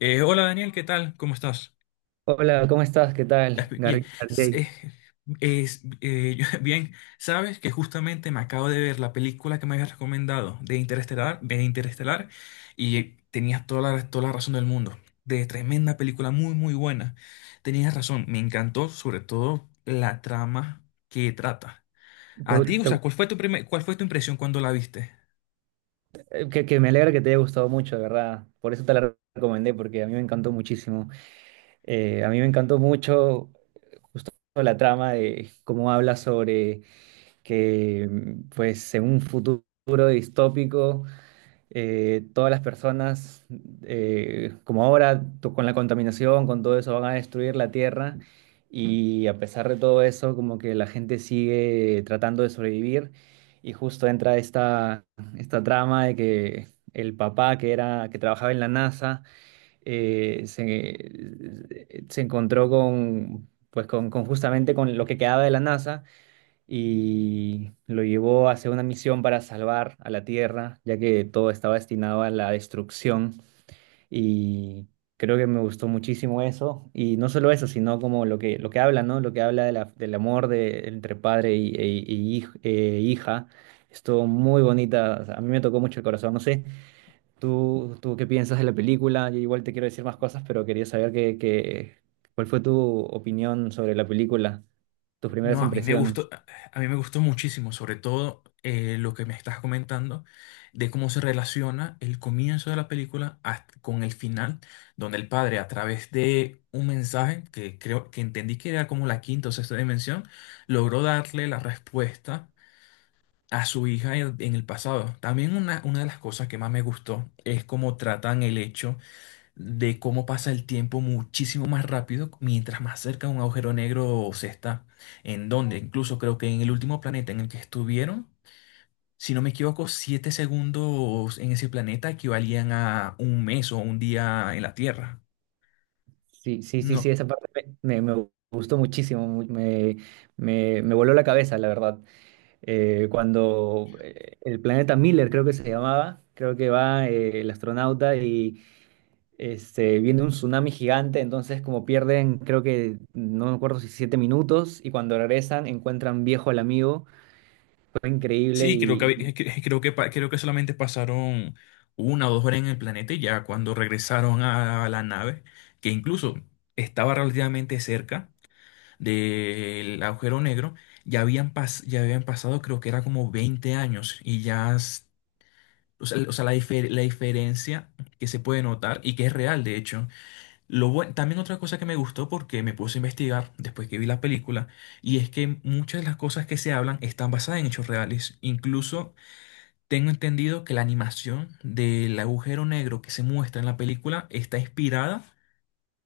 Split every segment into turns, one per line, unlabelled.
Hola Daniel, ¿qué tal? ¿Cómo estás?
Hola, ¿cómo estás? ¿Qué
Ya,
tal?
bien.
García?
s-
Te-
eh, bien, sabes que justamente me acabo de ver la película que me habías recomendado de Interestelar, y tenías toda la razón del mundo. De tremenda película, muy, muy buena. Tenías razón, me encantó sobre todo la trama que trata. A
gu-
ti, o
te-
sea,
gu-
cuál fue tu impresión cuando la viste?
que me alegra que te haya gustado mucho, de verdad. Por eso te la recomendé, porque a mí me encantó muchísimo. A mí me encantó mucho justo la trama de cómo habla sobre que, pues, en un futuro distópico, todas las personas, como ahora, con la contaminación, con todo eso, van a destruir la tierra. Y a pesar de todo eso, como que la gente sigue tratando de sobrevivir. Y justo entra esta trama de que el papá que era, que trabajaba en la NASA, se encontró con justamente con lo que quedaba de la NASA y lo llevó hacia una misión para salvar a la Tierra, ya que todo estaba destinado a la destrucción y creo que me gustó muchísimo eso y no solo eso, sino como lo que habla, ¿no? Lo que habla de del amor de, entre padre y e hija. Estuvo muy bonita, o sea, a mí me tocó mucho el corazón, no sé, tú qué piensas de la película, yo igual te quiero decir más cosas, pero quería saber cuál fue tu opinión sobre la película, tus primeras
No,
impresiones.
a mí me gustó muchísimo, sobre todo lo que me estás comentando de cómo se relaciona el comienzo de la película con el final, donde el padre, a través de un mensaje que creo que entendí que era como la quinta o sexta dimensión, logró darle la respuesta a su hija en el pasado. También una de las cosas que más me gustó es cómo tratan el hecho de cómo pasa el tiempo muchísimo más rápido mientras más cerca de un agujero negro se está. En donde, incluso creo que en el último planeta en el que estuvieron, si no me equivoco, 7 segundos en ese planeta equivalían a un mes o un día en la Tierra.
Sí, sí, sí, sí,
No.
esa parte me gustó muchísimo, me voló la cabeza, la verdad. Cuando el planeta Miller, creo que se llamaba, creo que va el astronauta y este, viene un tsunami gigante, entonces como pierden, creo que, no me acuerdo si siete minutos, y cuando regresan encuentran viejo al amigo, fue increíble
Sí, creo que,
y
había- cre- creo que, pa- creo que solamente pasaron 1 o 2 horas en el planeta y ya cuando regresaron a la nave, que incluso estaba relativamente cerca del agujero negro, ya habían pasado, creo que era como 20 años. Y ya, o sea, la diferencia que se puede notar y que es real, de hecho. También otra cosa que me gustó, porque me puse a investigar después que vi la película, y es que muchas de las cosas que se hablan están basadas en hechos reales. Incluso tengo entendido que la animación del agujero negro que se muestra en la película está inspirada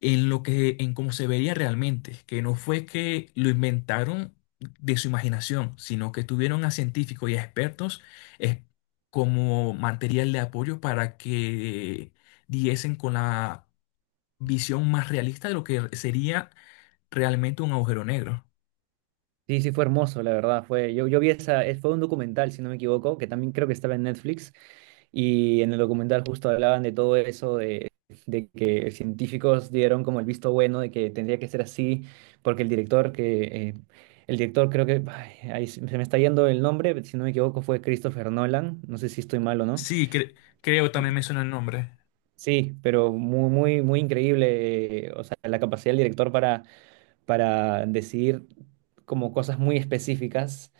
en cómo se veía realmente, que no fue que lo inventaron de su imaginación, sino que tuvieron a científicos y a expertos eh, como material de apoyo para que diesen con la visión más realista de lo que sería realmente un agujero negro.
sí, sí, fue hermoso, la verdad. Fue, yo vi esa, fue un documental, si no me equivoco, que también creo que estaba en Netflix. Y en el documental justo hablaban de todo eso, de que científicos dieron como el visto bueno de que tendría que ser así, porque el director que... eh, el director creo que... ay, ahí se me está yendo el nombre, si no me equivoco fue Christopher Nolan, no sé si estoy mal o no.
Sí, creo también me suena el nombre.
Sí, pero muy, muy, muy increíble, o sea, la capacidad del director para decidir como cosas muy específicas.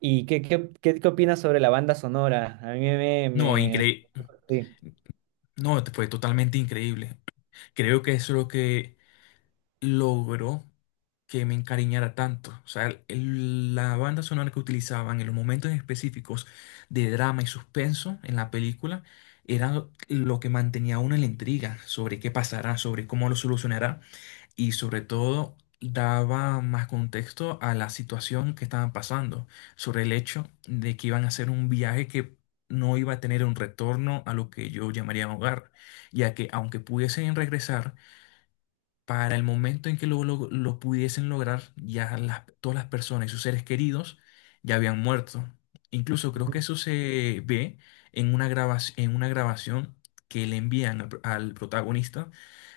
¿Y qué opinas sobre la banda sonora? A mí me...
No,
me
increíble.
sí.
No, fue totalmente increíble. Creo que eso es lo que logró que me encariñara tanto. O sea, la banda sonora que utilizaban en los momentos específicos de drama y suspenso en la película era lo que mantenía a uno en la intriga sobre qué pasará, sobre cómo lo solucionará, y sobre todo daba más contexto a la situación que estaban pasando, sobre el hecho de que iban a hacer un viaje que no iba a tener un retorno a lo que yo llamaría hogar, ya que aunque pudiesen regresar, para el momento en que lo pudiesen lograr, ya todas las personas y sus seres queridos ya habían muerto. Incluso creo que eso se ve en una grabación que le envían al protagonista,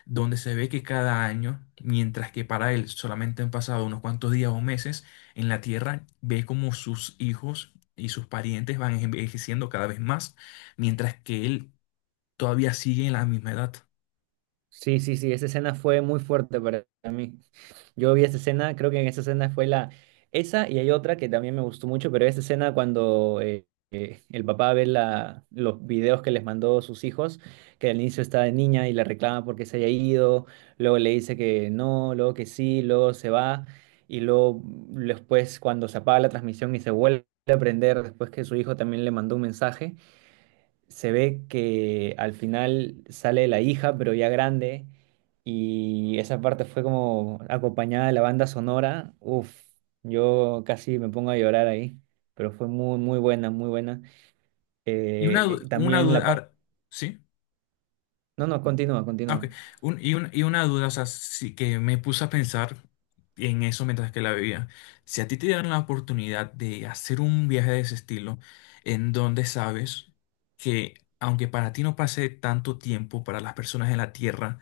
donde se ve que cada año, mientras que para él solamente han pasado unos cuantos días o meses en la Tierra, ve como sus hijos y sus parientes van envejeciendo cada vez más, mientras que él todavía sigue en la misma edad.
Sí, sí, sí, esa escena fue muy fuerte para mí. Yo vi esa escena, creo que en esa escena fue la... Esa y hay otra que también me gustó mucho, pero esa escena cuando el papá ve la, los videos que les mandó sus hijos, que al inicio está de niña y la reclama porque se haya ido, luego le dice que no, luego que sí, luego se va, y luego después cuando se apaga la transmisión y se vuelve a prender, después que su hijo también le mandó un mensaje se ve que al final sale la hija, pero ya grande, y esa parte fue como acompañada de la banda sonora. Uf, yo casi me pongo a llorar ahí, pero fue muy, muy buena, muy buena.
Y
Y
una
también la
duda,
parte...
¿sí?
No, no, continúa,
Ah, ok.
continúa.
Una duda, o sea, sí, que me puse a pensar en eso mientras que la veía. Si a ti te dieran la oportunidad de hacer un viaje de ese estilo, en donde sabes que aunque para ti no pase tanto tiempo, para las personas en la Tierra,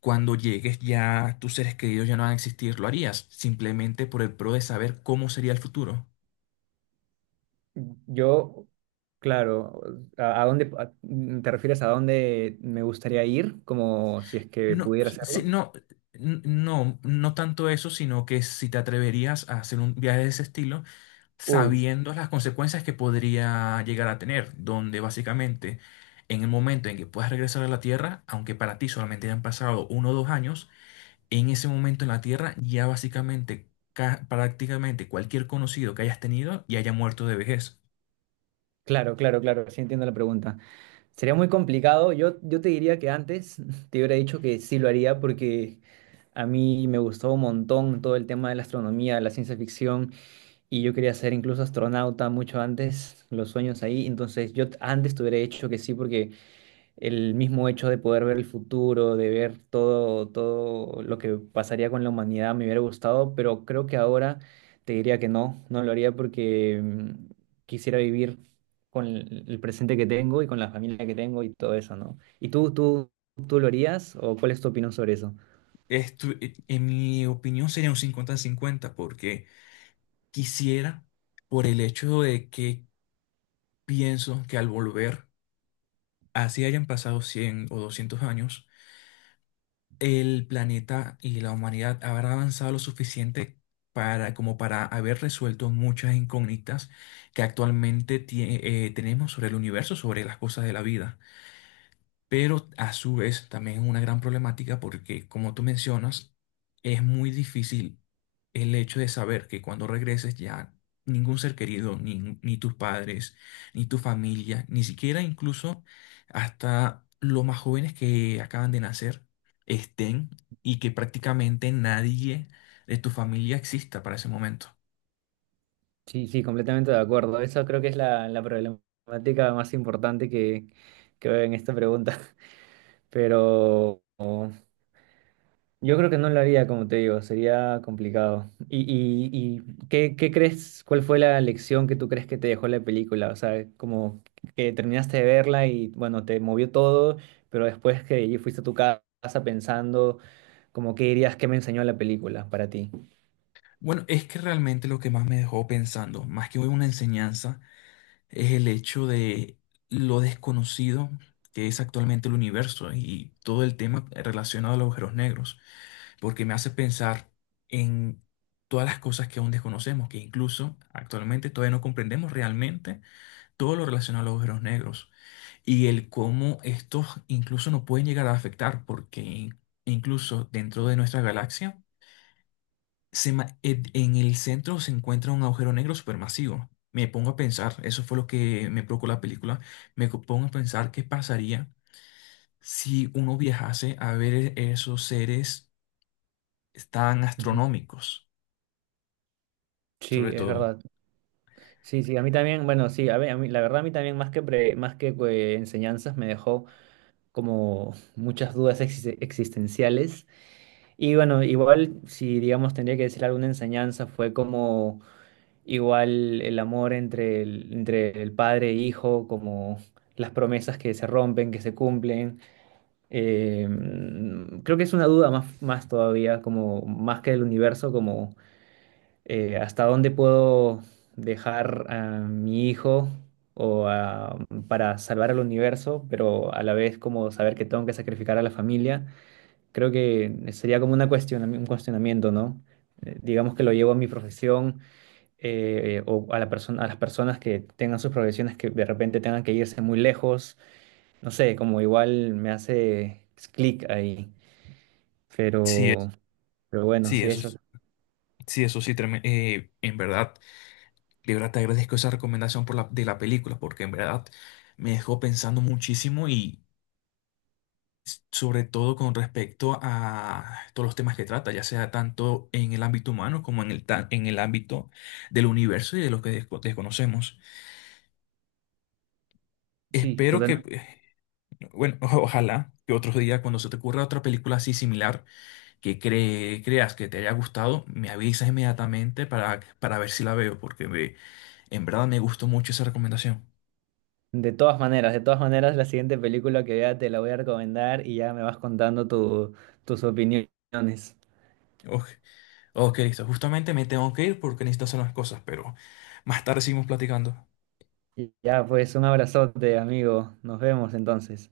cuando llegues ya tus seres queridos ya no van a existir, ¿lo harías simplemente por el pro de saber cómo sería el futuro?
Yo, claro, ¿a, a dónde a- te refieres a dónde me gustaría ir? Como si es que
No,
pudiera
sí,
hacerlo.
no. No tanto eso, sino que si te atreverías a hacer un viaje de ese estilo
Uy,
sabiendo las consecuencias que podría llegar a tener, donde básicamente en el momento en que puedas regresar a la Tierra, aunque para ti solamente hayan pasado 1 o 2 años, en ese momento en la Tierra ya básicamente prácticamente cualquier conocido que hayas tenido ya haya muerto de vejez.
claro, claro, claro, sí entiendo la pregunta. Sería muy complicado. Yo te diría que antes te hubiera dicho que sí lo haría porque a mí me gustó un montón todo el tema de la astronomía, la ciencia ficción y yo quería ser incluso astronauta mucho antes, los sueños ahí. Entonces antes te hubiera dicho que sí porque el mismo hecho de poder ver el futuro, de ver todo, todo lo que pasaría con la humanidad, me hubiera gustado, pero creo que ahora te diría que no, no lo haría porque quisiera vivir con el presente que tengo y con la familia que tengo y todo eso, ¿no? ¿Y tú lo harías o cuál es tu opinión sobre eso?
Esto, en mi opinión, sería un 50-50, porque quisiera, por el hecho de que pienso que al volver, así hayan pasado 100 o 200 años, el planeta y la humanidad habrá avanzado lo suficiente para, como para haber resuelto muchas incógnitas que actualmente tenemos sobre el universo, sobre las cosas de la vida. Pero a su vez también es una gran problemática porque, como tú mencionas, es muy difícil el hecho de saber que cuando regreses ya ningún ser querido, ni tus padres, ni tu familia, ni siquiera incluso hasta los más jóvenes que acaban de nacer estén, y que prácticamente nadie de tu familia exista para ese momento.
Sí, sí, completamente de acuerdo. Eso creo que es la problemática más importante que veo en esta pregunta. Pero yo creo que no lo haría, como te digo, sería complicado. Y qué crees, cuál fue la lección que tú crees que te dejó la película? O sea, como que terminaste de verla y bueno, te movió todo, pero después que y fuiste a tu casa pensando, como qué dirías que me enseñó la película para ti.
Bueno, es que realmente lo que más me dejó pensando, más que una enseñanza, es el hecho de lo desconocido que es actualmente el universo y todo el tema relacionado a los agujeros negros, porque me hace pensar en todas las cosas que aún desconocemos, que incluso actualmente todavía no comprendemos realmente todo lo relacionado a los agujeros negros y el cómo estos incluso nos pueden llegar a afectar, porque incluso dentro de nuestra galaxia, en el centro se encuentra un agujero negro supermasivo. Me pongo a pensar, eso fue lo que me provocó la película, pongo a pensar qué pasaría si uno viajase a ver esos seres tan
Ujú.
astronómicos,
Sí,
sobre
es
todo.
verdad. Sí, sí, a mí también, bueno, sí, a mí, la verdad a mí también más más que enseñanzas me dejó como muchas dudas existenciales. Y bueno, igual si digamos tendría que decir alguna enseñanza, fue como igual el amor entre entre el padre e hijo, como las promesas que se rompen, que se cumplen. Creo que es una duda más, más todavía, como más que el universo, como hasta dónde puedo dejar a mi hijo o a- para salvar al universo, pero a la vez como saber que tengo que sacrificar a la familia. Creo que sería como una un cuestionamiento, ¿no? Digamos que lo llevo a mi profesión o a la persona, a las personas que tengan sus profesiones que de repente tengan que irse muy lejos. No sé, como igual me hace clic ahí.
Sí,
Pero, pero bueno,
sí,
sí, eso.
sí, eso sí. En verdad, de verdad te agradezco esa recomendación por de la película, porque en verdad me dejó pensando muchísimo sobre todo con respecto a todos los temas que trata, ya sea tanto en el ámbito humano como en en el ámbito del universo y de lo que desconocemos.
Sí,
Espero que,
totalmente.
bueno, ojalá que otros días cuando se te ocurra otra película así similar que creas que te haya gustado, me avisas inmediatamente para ver si la veo, porque en verdad me gustó mucho esa recomendación.
De todas maneras, la siguiente película que vea te la voy a recomendar y ya me vas contando tus opiniones.
Ok, ok, listo. Justamente me tengo que ir porque necesito hacer unas cosas, pero más tarde seguimos platicando.
Y ya, pues un abrazote, amigo. Nos vemos entonces.